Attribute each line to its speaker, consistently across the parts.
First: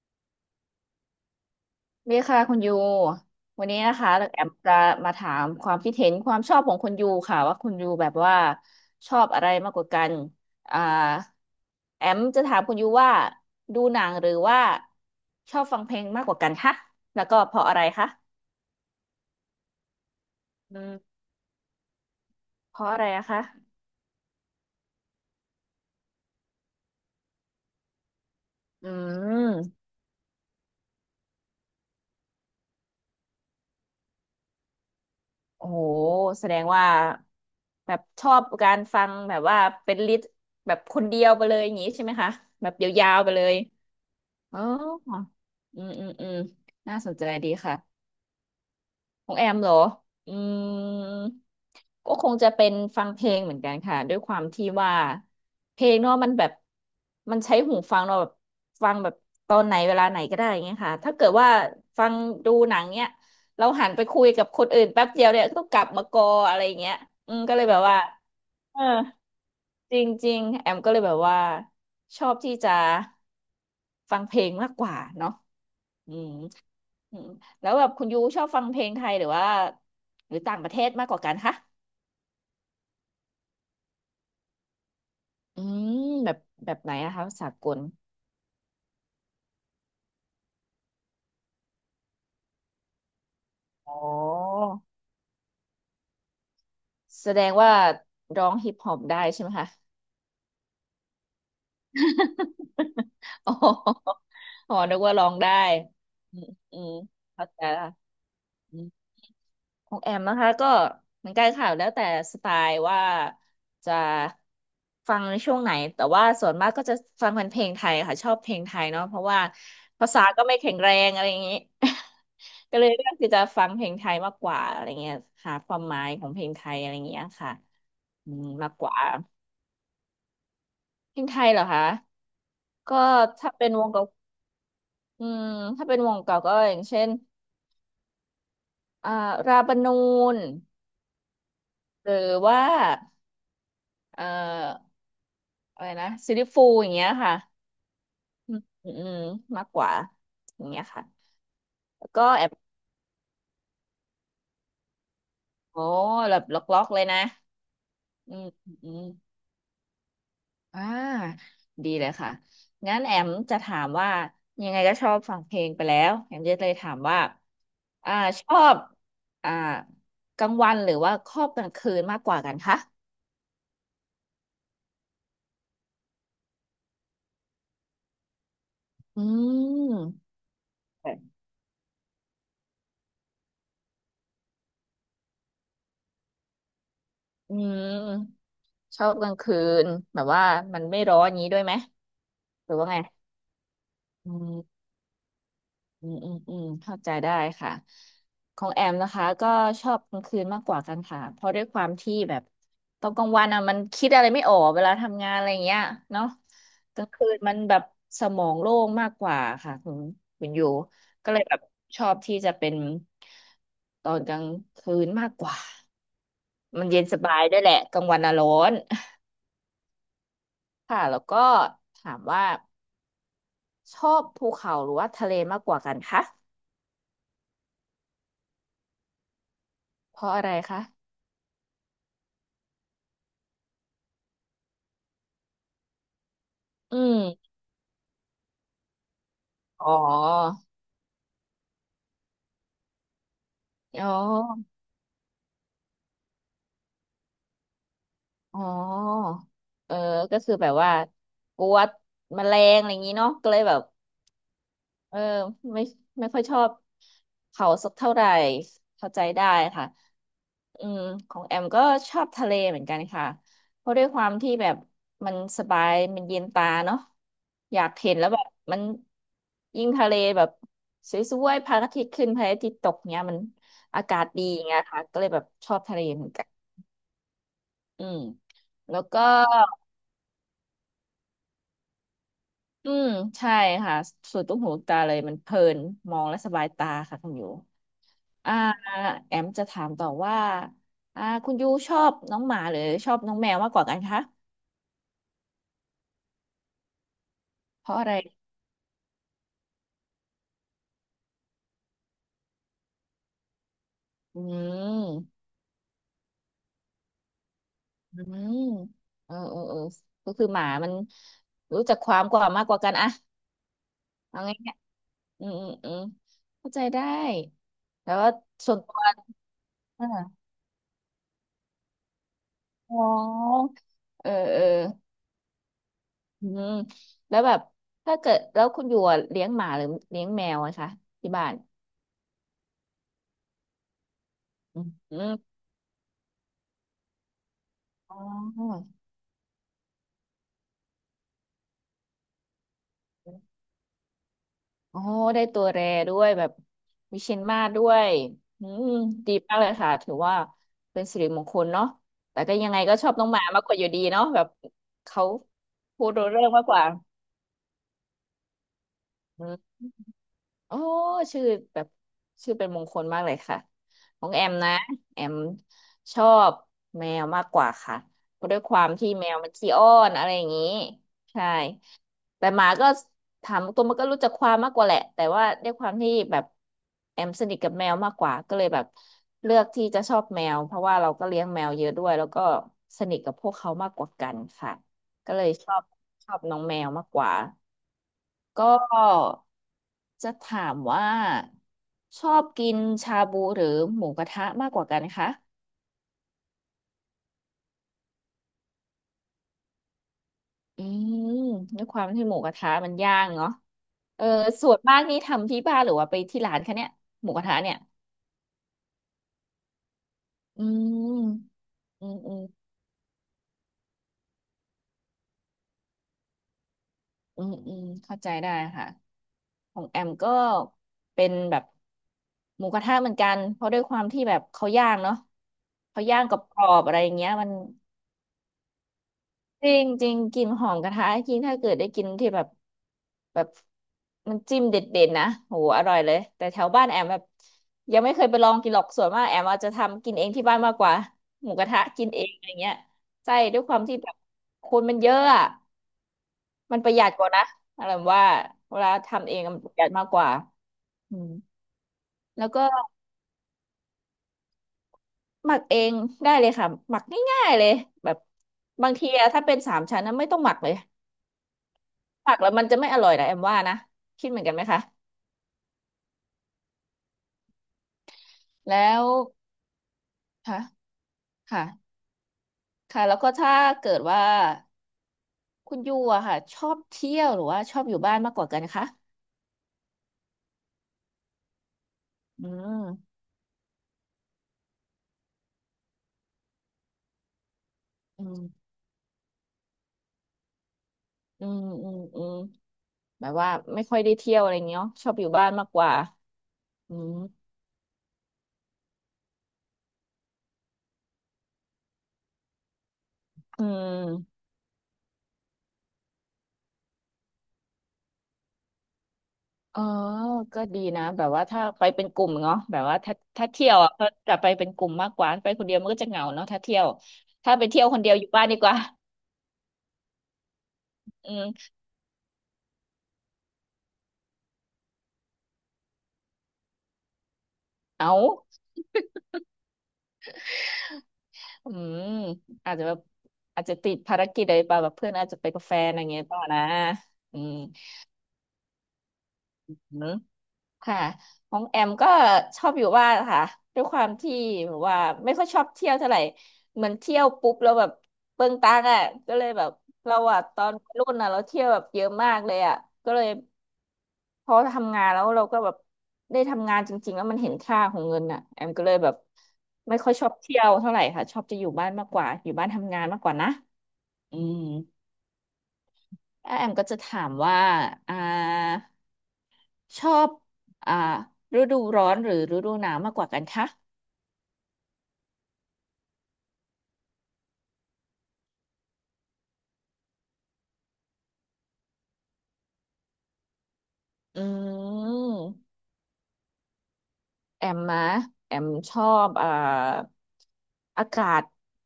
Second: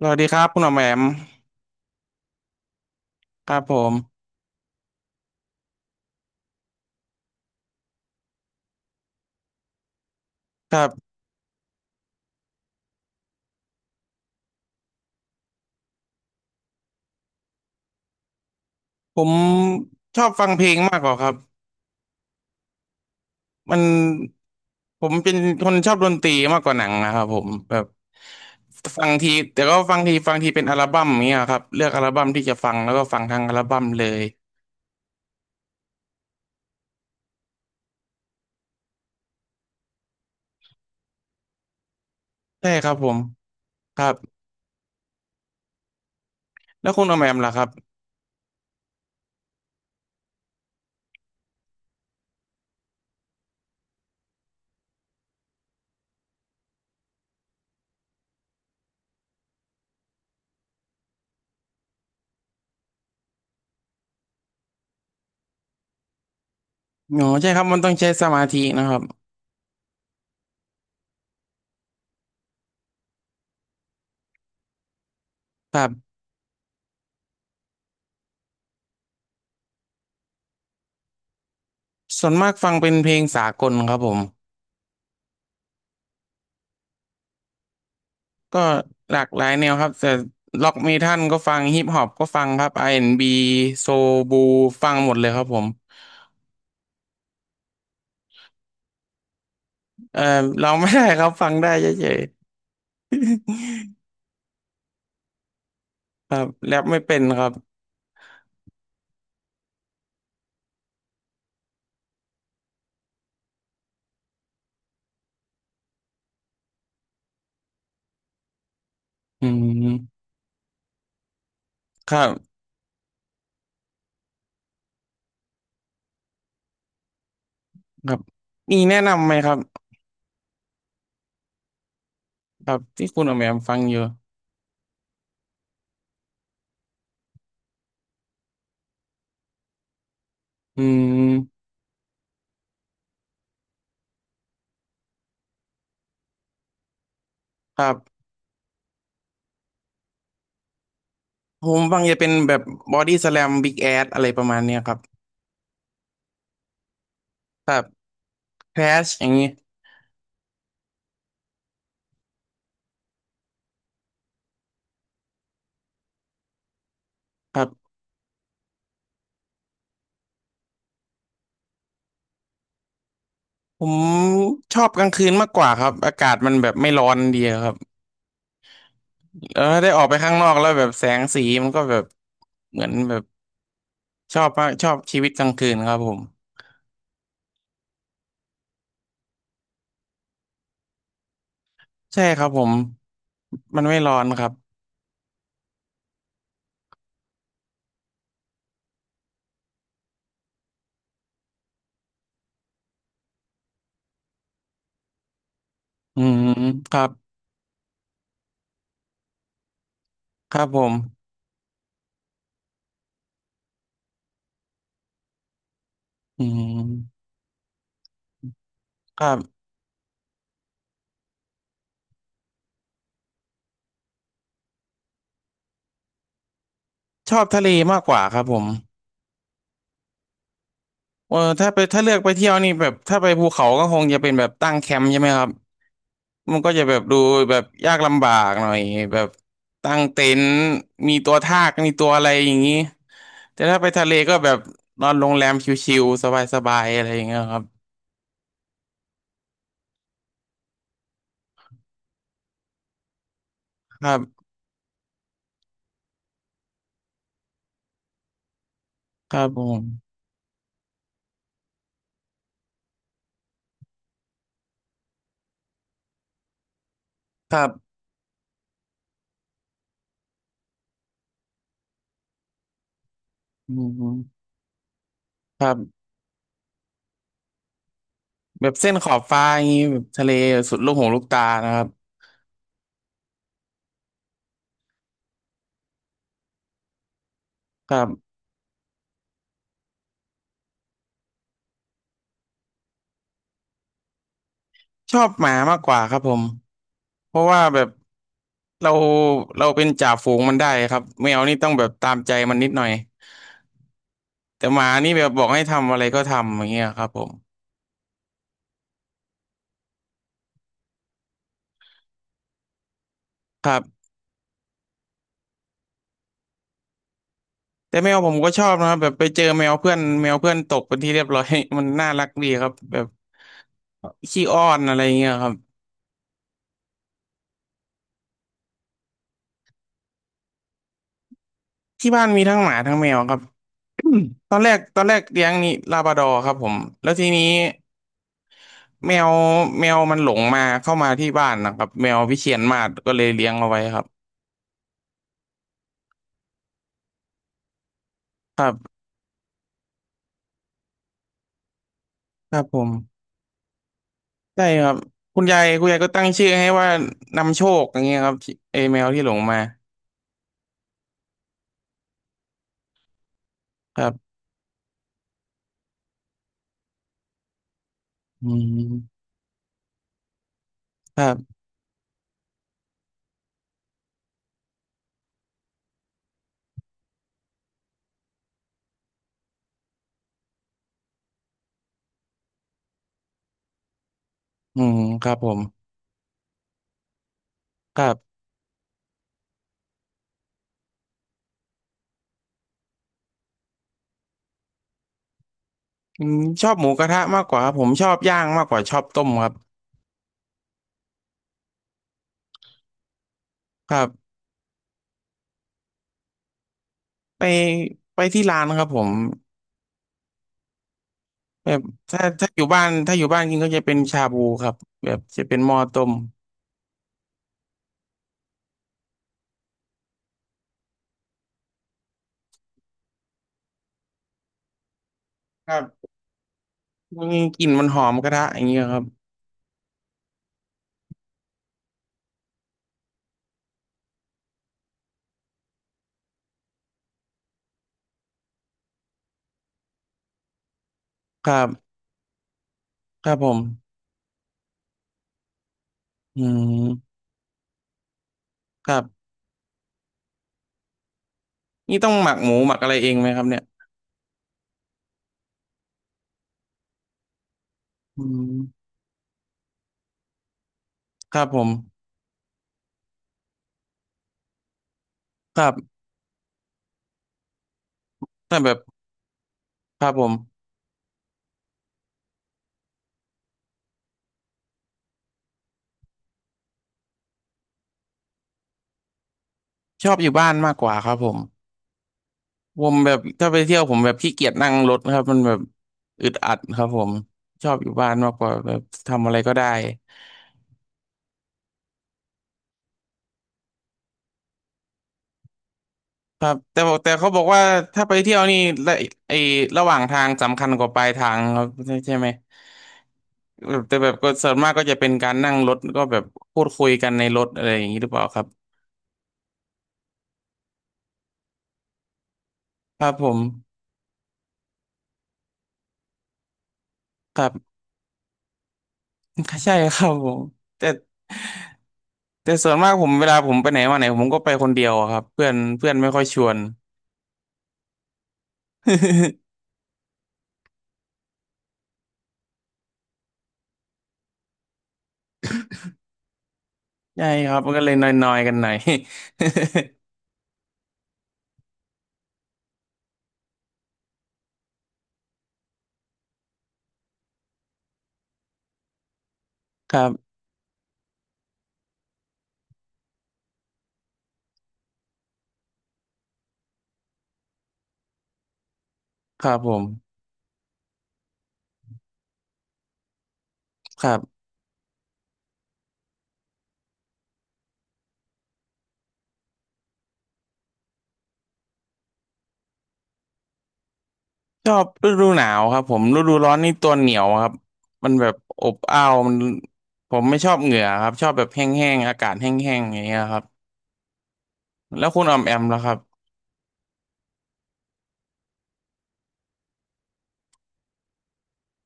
Speaker 1: สวัสดีครับคุณหมอแหม่ม
Speaker 2: ดีค่ะคุณยู
Speaker 1: ครับ
Speaker 2: วัน
Speaker 1: ผ
Speaker 2: นี้
Speaker 1: ม
Speaker 2: นะคะแอมจะมาถามความคิดเห็นความชอบของคุณยูค่ะว่าคุณยูแบบว่าชอบอะไรมากกว่ากัน
Speaker 1: ค
Speaker 2: อ่า
Speaker 1: รับ
Speaker 2: แอมจะถามคุณยูว่าดูหนังหรือว่าชอบฟังเพลงมากกว่ากันคะแล้วก็เพราะอะไรคะ
Speaker 1: ผมชอบฟังเพลง
Speaker 2: อื
Speaker 1: มากกว่า
Speaker 2: ม
Speaker 1: ครับ
Speaker 2: เพราะอะไรอะคะ
Speaker 1: มันผมเป็นคนชอบดนตรีมากกว่าหนังนะครับผมแบบ
Speaker 2: อื
Speaker 1: ฟังทีแต่ก็
Speaker 2: ม
Speaker 1: ฟังทีเป็นอัลบั้มอย่างเงี้ยครับเลือกอัลบั้มที่จะฟังแล้วก็ฟังทั้งอัลบั้มเลย
Speaker 2: โอ้โหแสดงว่าแบบชอบการฟังแบบว่าเป็นลิสต์แบบคนเดียวไปเลยอย่างนี้ใช่ไหมคะแบ
Speaker 1: ใช่
Speaker 2: บย
Speaker 1: ครับผ
Speaker 2: า
Speaker 1: ม
Speaker 2: วๆไปเลย
Speaker 1: ครับ
Speaker 2: อ๋ออืมอืมอืม
Speaker 1: แล้ว
Speaker 2: น่า
Speaker 1: คุณ
Speaker 2: ส
Speaker 1: หม
Speaker 2: น
Speaker 1: อแห
Speaker 2: ใจ
Speaker 1: ม่ม
Speaker 2: ดี
Speaker 1: ล่ะครับ
Speaker 2: ค่ะของแอมเหรออืมก็คงจะเป็นฟังเพลงเหมือนกันค่ะด้วยความที่ว่าเพลงเนาะมันแบบ มันใช้หูฟังเราะแบบฟังแบบตอนไหนเวลาไหนก็ได้อย่างเงี้ยค่ะถ้าเกิดว่าฟังดูหนังเนี้ยเราหันไปคุยกับคนอื่นแป๊บเดียวเนี่ยก็ต้องกลับมากออะไรอย่างเงี้ย
Speaker 1: อ๋อ
Speaker 2: อืม
Speaker 1: ใช่
Speaker 2: ก็
Speaker 1: ค
Speaker 2: เล
Speaker 1: รับ
Speaker 2: ยแบ
Speaker 1: มัน
Speaker 2: บ
Speaker 1: ต้อง
Speaker 2: ว่า
Speaker 1: ใช้สมาธิ
Speaker 2: เออ
Speaker 1: นะครับ
Speaker 2: จริงๆแอมก็เลยแบบว่าชอบที่จะฟังเพลงมากกว่าเนาะ
Speaker 1: ครั
Speaker 2: อื
Speaker 1: บ
Speaker 2: มอืมแล้วแบบคุณยูชอบฟังเพลงไทยหรือว่าหรือต่างประเทศมากกว่ากันคะ
Speaker 1: ส่วนมากฟังเป็นเพลงสากลครับผม
Speaker 2: อืมแบบแบบไหนนะคะสากล
Speaker 1: ก็หลากหลายแนวครับแต่ล็อกเมทัลก็ฟังฮิปฮอปก็ฟังครับ R&B โซ
Speaker 2: อ๋อ
Speaker 1: บูฟังหมดเลยครับผม
Speaker 2: แสดงว่าร้องฮิปฮอปได้ใช่ไหมคะ
Speaker 1: เออเราไม่ได้ครับฟังได้เฉย
Speaker 2: อ๋ออ๋อนึกว่าร้องได้
Speaker 1: ๆค
Speaker 2: อื
Speaker 1: รับ
Speaker 2: ม
Speaker 1: แร
Speaker 2: อื
Speaker 1: ป
Speaker 2: ม
Speaker 1: ไม่เป็นค
Speaker 2: เข้า
Speaker 1: รับ
Speaker 2: ใจละ ของแอมนะคะก็เหมือนกันค่ะแล้วแต่สไตล์ว่าจะฟังในช่วงไหนแต่ว่าส่วนมากก็จะฟังเป็นเพลงไทยค่ะชอบเพลงไทยเนาะเพราะว่า
Speaker 1: อื
Speaker 2: ภาษา
Speaker 1: ม
Speaker 2: ก็ไม่แข็งแรงอะไรอย่างนี้
Speaker 1: ครับ
Speaker 2: ก็เลยเลือกที่จะฟังเพลงไทยมากกว่าอะไรเงี้ยหาความหมายของเพลงไทยอะไรอย่างเงี้ยค่ะ
Speaker 1: ครับ
Speaker 2: อืมมาก
Speaker 1: มี
Speaker 2: กว่า
Speaker 1: แนะนำไหมครับ
Speaker 2: เพลงไทยเหรอคะ
Speaker 1: ครับ
Speaker 2: ก็
Speaker 1: ที่คุณออกแบ
Speaker 2: ถ้า
Speaker 1: บ
Speaker 2: เป็น
Speaker 1: ฟัง
Speaker 2: วง
Speaker 1: อยู่
Speaker 2: เก่าอืมถ้าเป็นวงเก่าก็อย่างเช่นอ่าราบานูน
Speaker 1: อืม
Speaker 2: หรือว่าเอ่อ อะไรนะซีรี่ฟูลอย่างเงี้ยค่ะ
Speaker 1: ครับ
Speaker 2: อืมอืมอืมมากกว่าอย่างเงี้ยค่ะ
Speaker 1: ผมฟัง
Speaker 2: แล้ว
Speaker 1: จะ
Speaker 2: ก็
Speaker 1: เป็น
Speaker 2: แอบ
Speaker 1: แบบบอดี้ส a ลมบิ๊กแอดอะไรประมาณเนี้ยครับ
Speaker 2: โอ้แบบล็อกล็อกเลยนะ
Speaker 1: แบบ
Speaker 2: อืมอืม
Speaker 1: แคล
Speaker 2: อ
Speaker 1: ช
Speaker 2: ม
Speaker 1: อย่างนี้
Speaker 2: อ่าดีเลยค่ะงั้นแอมจะถามว่ายังไงก็ชอบฟังเพลงไปแล้วแอมจะเลยถามว่า
Speaker 1: ครับ
Speaker 2: อ่าชอบอ่ากลางวันหรือว่าชอบกลางคืนมากกว่ากันคะ
Speaker 1: ผมชอบกลางคืนมากกว่าครับอากาศมันแบบไม่ร้อนดีครับ
Speaker 2: อื
Speaker 1: เออได้
Speaker 2: ม
Speaker 1: ออกไปข้างนอกแล้วแบบแสงสีมันก็แบบเหมือนแบบชอบมากชอบชีวิตกลางคืนครับผม
Speaker 2: อืมชอบกลางคืนแบบว่ามันไม่ร้อนอย่างนี้ด้วยไหม
Speaker 1: ใช่ครับผ
Speaker 2: ห
Speaker 1: ม
Speaker 2: รือว่าไง
Speaker 1: มันไม่ร้อน
Speaker 2: อ
Speaker 1: ครับ
Speaker 2: ื อืมอืมอืมเข้าใจได้ค่ะของแอมนะคะก็ชอบกลางคืนมากกว่ากันค่ะเพราะด้วยความที่แบบตอนกลางวันอ่ะมันคิดอะไรไม่ออกเวลาทำงานอะไรอย่างเงี้ย
Speaker 1: อื
Speaker 2: เนาะ
Speaker 1: มค
Speaker 2: ก
Speaker 1: รั
Speaker 2: ลาง
Speaker 1: บ
Speaker 2: คืนมันแบบสมองโล่งมากกว่าค่ะคุณ
Speaker 1: ค
Speaker 2: อ
Speaker 1: รับ
Speaker 2: ยู่
Speaker 1: ผม
Speaker 2: ก็เลยแบบชอบที่จะเป็นตอนกลางคืนมากกว่า
Speaker 1: อื
Speaker 2: มันเย็นส
Speaker 1: ม
Speaker 2: บายด้วยแหละกลางวันอ่ะร้อน
Speaker 1: ครับ
Speaker 2: ค่ะแล้วก็ถามว่าชอบภูเขาหรือว่าทะเลมากกว่ากันคะ
Speaker 1: ชอบทะเลมากกว่าครับผม
Speaker 2: เพราะอะไรคะ
Speaker 1: เออถ้าไปเลือกไปเที่ยวนี่แบบถ้าไปภูเขาก็คงจะเป็นแบบตั้งแคมป์ใช่ไหมครับมันก็จะแบ
Speaker 2: อื
Speaker 1: บดู
Speaker 2: ม
Speaker 1: แบบยากลำบากหน่อยแบบ
Speaker 2: อ๋อ
Speaker 1: ตั้งเต็นท์มีตัวทากมีตัวอะไรอย่างนี้แต่ถ้าไปทะ
Speaker 2: อ๋
Speaker 1: เลก็แบบ
Speaker 2: อ
Speaker 1: นอนโรงแรมชิลๆสบายๆอะไรอย่างเงี้ยครับ
Speaker 2: อ๋อเออก็คือแบบว่ากลัวแมลงอะไรอย่างนี้เนาะก็เลยแบบ
Speaker 1: ครับ
Speaker 2: เออไม่ไม่ค่อยชอบเขาสักเท่าไหร่เข้าใจ
Speaker 1: ครั
Speaker 2: ได้
Speaker 1: บผม
Speaker 2: ค่ะอืมของแอมก็ชอบทะเลเหมือนกันค่ะเพราะด้วยความที่แบบมันสบายมันเย็นตาเนาะ
Speaker 1: ครับ
Speaker 2: อยากเห็นแล้วแบบมันยิ่งทะเลแบบสวยๆพระอาทิตย์ขึ้นพระอาทิตย์ตกเนี้ยมัน
Speaker 1: อื
Speaker 2: อากาศดี
Speaker 1: ม
Speaker 2: อย่างเงี้ยค่ะก็เลยแบบ
Speaker 1: ค
Speaker 2: ช
Speaker 1: รั
Speaker 2: อ
Speaker 1: บ
Speaker 2: บทะเลเหมือนกันอืม
Speaker 1: แบบเส้น
Speaker 2: แล้ว
Speaker 1: ขอบ
Speaker 2: ก็
Speaker 1: ฟ้าอย่างนี้แบบทะเลสุดลูกหูลูกตานะครับ
Speaker 2: อืมใช่ค่ะส่ดนตุ้หูลูกตาเลยมันเพลินมองและสบายตาค่ะคุณยู
Speaker 1: ครับ
Speaker 2: อ่าแอมจะถามต่อว่าคุณยูชอบน้องหมาหรือชอบน้องแมวมากกว่ากันคะ
Speaker 1: ชอบหมามากกว่าครับผม เพราะว่าแบ
Speaker 2: เพ
Speaker 1: บ
Speaker 2: ราะอะไร
Speaker 1: เราเป็นจ่าฝูงมันได้ครับแมวนี่ต้องแบบตามใจมันนิดหน่อย
Speaker 2: อื
Speaker 1: แต่หมานี่แบบ
Speaker 2: ม
Speaker 1: บอกให้ทำอะไรก็ทำอย่างเงี้ยครับผม
Speaker 2: อืมเออเออเออก็คือหมามันรู้จักความกว่ามากกว่ากันอะ
Speaker 1: ครับ
Speaker 2: เอาง่ายๆอืมอืมอืมเข้าใจได้
Speaker 1: แต่แม
Speaker 2: แล้ว
Speaker 1: วผ
Speaker 2: ว่า
Speaker 1: มก็ชอบ
Speaker 2: ส่วน
Speaker 1: นะค
Speaker 2: ตั
Speaker 1: รับ
Speaker 2: ว
Speaker 1: แบบไปเจอแมวเพื่อน
Speaker 2: อ่า
Speaker 1: ตกเป็นที่เรียบร้อย มันน่ารักดีครับแบ
Speaker 2: อ๋
Speaker 1: บ
Speaker 2: อเออ
Speaker 1: ขี้อ้
Speaker 2: เอ
Speaker 1: อ
Speaker 2: อ
Speaker 1: นอะไรเงี้ยครับ
Speaker 2: อืมแล้วแบบถ้าเกิดแล้วคุณอยู่อะเลี้ยงหมาหรือเลี้ยงแมวอะคะที่บ้าน
Speaker 1: ที่บ้านมีทั้งหมาทั้งแมวครับ ตอนแรก
Speaker 2: อืมอม
Speaker 1: เลี้ยงนี่ลาบราดอร์ครับผมแล้วทีนี้
Speaker 2: อ๋อ
Speaker 1: แมวมันหลงมาเข้ามาที่บ้านนะครับแมววิเชียรมาศก็เลยเลี้ยงเอาไว้ครับ
Speaker 2: อ๋อได้ตัวแรด้วยแบบวิเชียรมาศด้วยอืมดีมากเลยค่ะถือว่าเป็นสิริมงคลเนาะแต่
Speaker 1: ค
Speaker 2: ก็
Speaker 1: รับ
Speaker 2: ยัง
Speaker 1: ผ
Speaker 2: ไงก็ชอบ
Speaker 1: ม
Speaker 2: น้องหมามากกว่าอยู่ดีเนาะแบบ
Speaker 1: ได้ครับ
Speaker 2: เขา
Speaker 1: คุณยาย
Speaker 2: พู
Speaker 1: ก็
Speaker 2: ด
Speaker 1: ตั้
Speaker 2: รู้
Speaker 1: ง
Speaker 2: เรื่
Speaker 1: ชื่
Speaker 2: อง
Speaker 1: อ
Speaker 2: มาก
Speaker 1: ให้
Speaker 2: กว่า
Speaker 1: ว่านำโชคอย่างเงี้ยครับที่ไอแมวที่หลง
Speaker 2: อ
Speaker 1: มา
Speaker 2: ื โอ้ชื่อแบบชื่อเป็นมงคลมากเลยค่ะ
Speaker 1: ครั
Speaker 2: ขอ
Speaker 1: บ
Speaker 2: งแอมนะแอมชอบแมวมากกว่าค่ะเพ
Speaker 1: อื
Speaker 2: ราะด้วยความที่
Speaker 1: ม
Speaker 2: แมวมันขี้อ้อนอะไรอย่างนี้
Speaker 1: ครั
Speaker 2: ใช่
Speaker 1: บ
Speaker 2: แต่หมาก็ถามตัวมันก็รู้จักความมากกว่าแหละแต่ว่าด้วยความที่แบบแอมสนิทกับแมวมากกว่าก็เลยแบบเลือกที่จะชอบแมวเพราะว่าเราก็เลี้ยงแมวเยอะด้วยแล้วก็สนิทกับพวกเขามากกว่ากันค่ะ
Speaker 1: อืมค
Speaker 2: ก็
Speaker 1: รับ
Speaker 2: เล
Speaker 1: ผ
Speaker 2: ย
Speaker 1: ม
Speaker 2: ชอบน้องแมวมากกว่า
Speaker 1: ครับ
Speaker 2: ก็จะถามว่าชอบกินชาบูหรือหมูกระทะมากกว่ากันคะ
Speaker 1: อืมชอบหมูกระทะมากกว่าครับผมชอบย่างมากกว่าชอบต้มครับ
Speaker 2: อืมด้วยความที่หมูกระทะมันย่างเนาะ
Speaker 1: ครับ
Speaker 2: เออส่วนมากนี่ทำที่บ้านหรือว่าไปที่ร้านคะเนี่ยหมูก
Speaker 1: ไป
Speaker 2: ระทะเนี่ย
Speaker 1: ที่ร้านครับผม
Speaker 2: อืม
Speaker 1: แบบ
Speaker 2: อืม
Speaker 1: ถ้า
Speaker 2: อืม
Speaker 1: อยู่บ้านกินก็จะเป็นชาบูครับแบบจะเป็นหม้อต้ม
Speaker 2: อืมอืมเข้าใจได้ค่ะของแอมก็เป็นแบบหมูกระทะเหมือนกันเพราะด้วยความที่แบบเขาย่างเนาะ
Speaker 1: ครั
Speaker 2: เขา
Speaker 1: บ
Speaker 2: ย่างกรอบๆอะไรอย่าง
Speaker 1: มั
Speaker 2: เงี้
Speaker 1: น
Speaker 2: ยมัน
Speaker 1: กลิ่นมันหอมกระทะอย่างเงี้ยครับ
Speaker 2: จริงจริงกลิ่นหอมกระทะจริงถ้าเกิดได้กินที่แบบแบบมันจิ้มเด็ดๆนะโหอร่อยเลยแต่แถวบ้านแอมแบบยังไม่เคยไปลองกินหรอกส่วนมากแอมอาจจะทำกินเองที่บ้านมากกว่าห
Speaker 1: ค
Speaker 2: มู
Speaker 1: รั
Speaker 2: กระทะ
Speaker 1: บ
Speaker 2: กินเองอะไรเงี้ย
Speaker 1: ค
Speaker 2: ใช่
Speaker 1: รับผ
Speaker 2: ด้
Speaker 1: ม
Speaker 2: วยความที่แบบคนมันเยอะอะ
Speaker 1: อื
Speaker 2: มันประหยัด
Speaker 1: ม
Speaker 2: กว่านะอะไรว่าเว
Speaker 1: ค
Speaker 2: ลา
Speaker 1: รับ
Speaker 2: ทำเองมันประหยัดมากกว่าอืม
Speaker 1: นี่ต้องหมัก
Speaker 2: แล้
Speaker 1: ห
Speaker 2: ว
Speaker 1: มู
Speaker 2: ก็
Speaker 1: หมักอะไรเองไหมครับเนี่ย
Speaker 2: หมักเองได้เลยค่ะหมักง่ายๆเลยแบบ
Speaker 1: อืม
Speaker 2: บางทีอะถ้าเป็นสามชั้นนะไม่ต้องหมักเลย
Speaker 1: ครับผม
Speaker 2: ผักแล้วมันจะไม่อร่อยนะแอมว่านะคิดเหมือนกันไหมคะ
Speaker 1: ครับแต่แบบ
Speaker 2: แล้ว
Speaker 1: ครับผม
Speaker 2: ค่ะค่ะค่ะแล้วก็ถ้าเกิดว่าคุณยูอะค่ะชอบเที่ยวหรือว่าชอบอยู่บ้านมากกว่ากันคะ
Speaker 1: ชอบอยู่บ้านมากกว่าครับผม
Speaker 2: อื
Speaker 1: ผมแบบ
Speaker 2: ม
Speaker 1: ถ้าไปเที่ยวผมแบบขี้เกียจนั่งรถครับมันแบบอึดอัดครับผมชอบอยู่บ้าน
Speaker 2: อื
Speaker 1: มากกว่า
Speaker 2: ม
Speaker 1: แบบทำอะไรก็ได้
Speaker 2: อืมอืมอืมแบบว่าไม่ค่อยได้เที่ยวอะไรเงี้ยเนอะชอบอยู่บ้านมากกว่า
Speaker 1: ครับแต่บ
Speaker 2: อื
Speaker 1: อก
Speaker 2: ม
Speaker 1: เขาบอกว่าถ้าไปเที่ยวนี่ระไอ้ระหว่างทางสำคัญกว่าปลายทางครับใช่ไหม
Speaker 2: อื
Speaker 1: แบบแต่แบบก็
Speaker 2: ม
Speaker 1: ส่วนมากก็จะเป็นการนั่งรถก็แบบพูดคุยกันในรถอะไรอย่างนี้หรือเปล่าครับ
Speaker 2: อ๋อก็ดีนะแบบว่าถ้าไปเป็นกลุ่มเนาะแบบว่า
Speaker 1: ครั
Speaker 2: ถ้า
Speaker 1: บผม
Speaker 2: ถ้าเที่ยวอ่ะก็จะไปเป็นกลุ่มมากกว่าไปคนเดียวมันก็จะเหงาเนาะถ้าเที่ยว
Speaker 1: ครับ
Speaker 2: ถ้าไปเที่ยวคนเดียวอยู่บ้านดีกว่า
Speaker 1: ใช่ครับผมแต่
Speaker 2: อืม
Speaker 1: ส่วนมากผมเวลาผมไปไหนมาไหนผมก็ไปคนเดียวอะครับเพื่อนเพื่อนไม่ค่อยชวน
Speaker 2: เอา อืมอาจจะแบบอาจจะติดภารกิจอะไรป่ะแบบเพื่อนอาจจะไปกับแฟนอะไรเงี้ยต่อนะ
Speaker 1: ใช่
Speaker 2: อื
Speaker 1: ค
Speaker 2: ม
Speaker 1: รับมันก็เลยนอยๆกันหน่อย
Speaker 2: อืมค่ะของแอมก็ชอบอยู่บ้านค่ะด้วยความที่แบบว่าไม่ค่อยชอบเที่ยวเท่าไหร่เหมือนเที่ยวปุ๊บแล้วแบบเปลืองตังค์อ่ะก็เลยแบบ
Speaker 1: ครั
Speaker 2: เรา
Speaker 1: บ
Speaker 2: อะตอนวัยรุ่นอ่ะเราเที่ยวแบบเยอะมากเลยอ่ะก็เลยพอทำงานแล้วเราก็แบบได้ทำงานจริงๆแล้วมันเห็นค่าของเงินอ่ะแอมก็เลยแบบ
Speaker 1: ครับผม
Speaker 2: ไม่ค่อยชอบเที่ยวเท่าไหร่ค่ะชอบจะอยู่บ้านมากกว่าอยู่บ้านทำงานมากกว่านะ
Speaker 1: ครั
Speaker 2: อื
Speaker 1: บ
Speaker 2: ม แล้วแอมก็จะถามว่าอ่าชอบอ่าฤดูร้อนหรือฤดูหนาวมากกว่ากันคะ
Speaker 1: ชอบฤดูหนาวครับผมฤดูร้อนนี่ตัวเหนียวครับมันแบบอบอ้าวมันผมไม่ชอบเหงื่อครับชอบแบบแห้งๆอากาศแห้งๆอย่างเงี้ยครับ
Speaker 2: อื
Speaker 1: แล้วคุณออมแอ
Speaker 2: ม
Speaker 1: มล่ะครับ
Speaker 2: แอมนะแอมชอบอากาศ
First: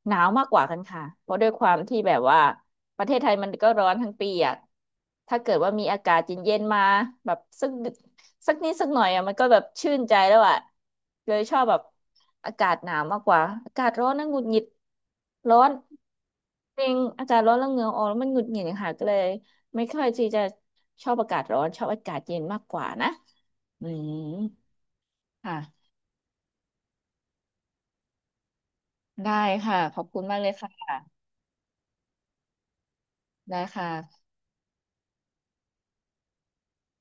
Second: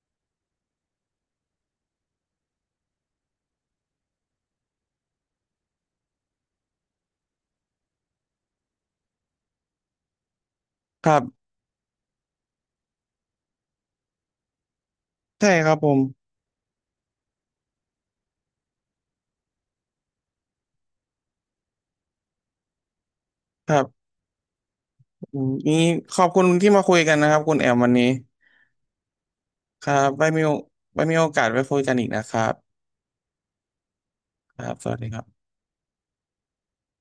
Speaker 2: หนาวมากกว่ากันค่ะเพราะด้วยความที่แบบว่าประเทศไทยมันก็ร้อนทั้งปีอ่ะถ้าเกิดว่ามีอากาศเย็นๆมาแบบสักนิดสักหน่อยอ่ะมันก็แบบชื่นใจแล้วอะ
Speaker 1: ครั
Speaker 2: เลย
Speaker 1: บ
Speaker 2: ชอบแบบอากาศหนาวมากกว่าอากาศร้อนนั่งหงุดหงิด
Speaker 1: ใช่
Speaker 2: ร้อ
Speaker 1: ค
Speaker 2: น
Speaker 1: รับผม
Speaker 2: จริงอากาศร้อนแล้วเหงื่อออกแล้วมันหงุดหงิดค่ะก็เลยไม่ค่อยที่จะชอบอากาศร้อนชอบอากาศเย็นมากกว่านะ
Speaker 1: ครั
Speaker 2: อื
Speaker 1: บ
Speaker 2: ม
Speaker 1: อืมนี่
Speaker 2: ค่ะ
Speaker 1: ขอบคุณที่มาคุยกันนะครับคุณแอมวันนี้
Speaker 2: ได้ค่ะ
Speaker 1: ครั
Speaker 2: ขอบ
Speaker 1: บ
Speaker 2: คุณ
Speaker 1: ไว้
Speaker 2: มา
Speaker 1: มี
Speaker 2: กเล
Speaker 1: โอ
Speaker 2: ยค่ะ
Speaker 1: กาสไว้คุยกันอีกนะครับ
Speaker 2: ได้ค่ะ
Speaker 1: ครับสวัสดีครับ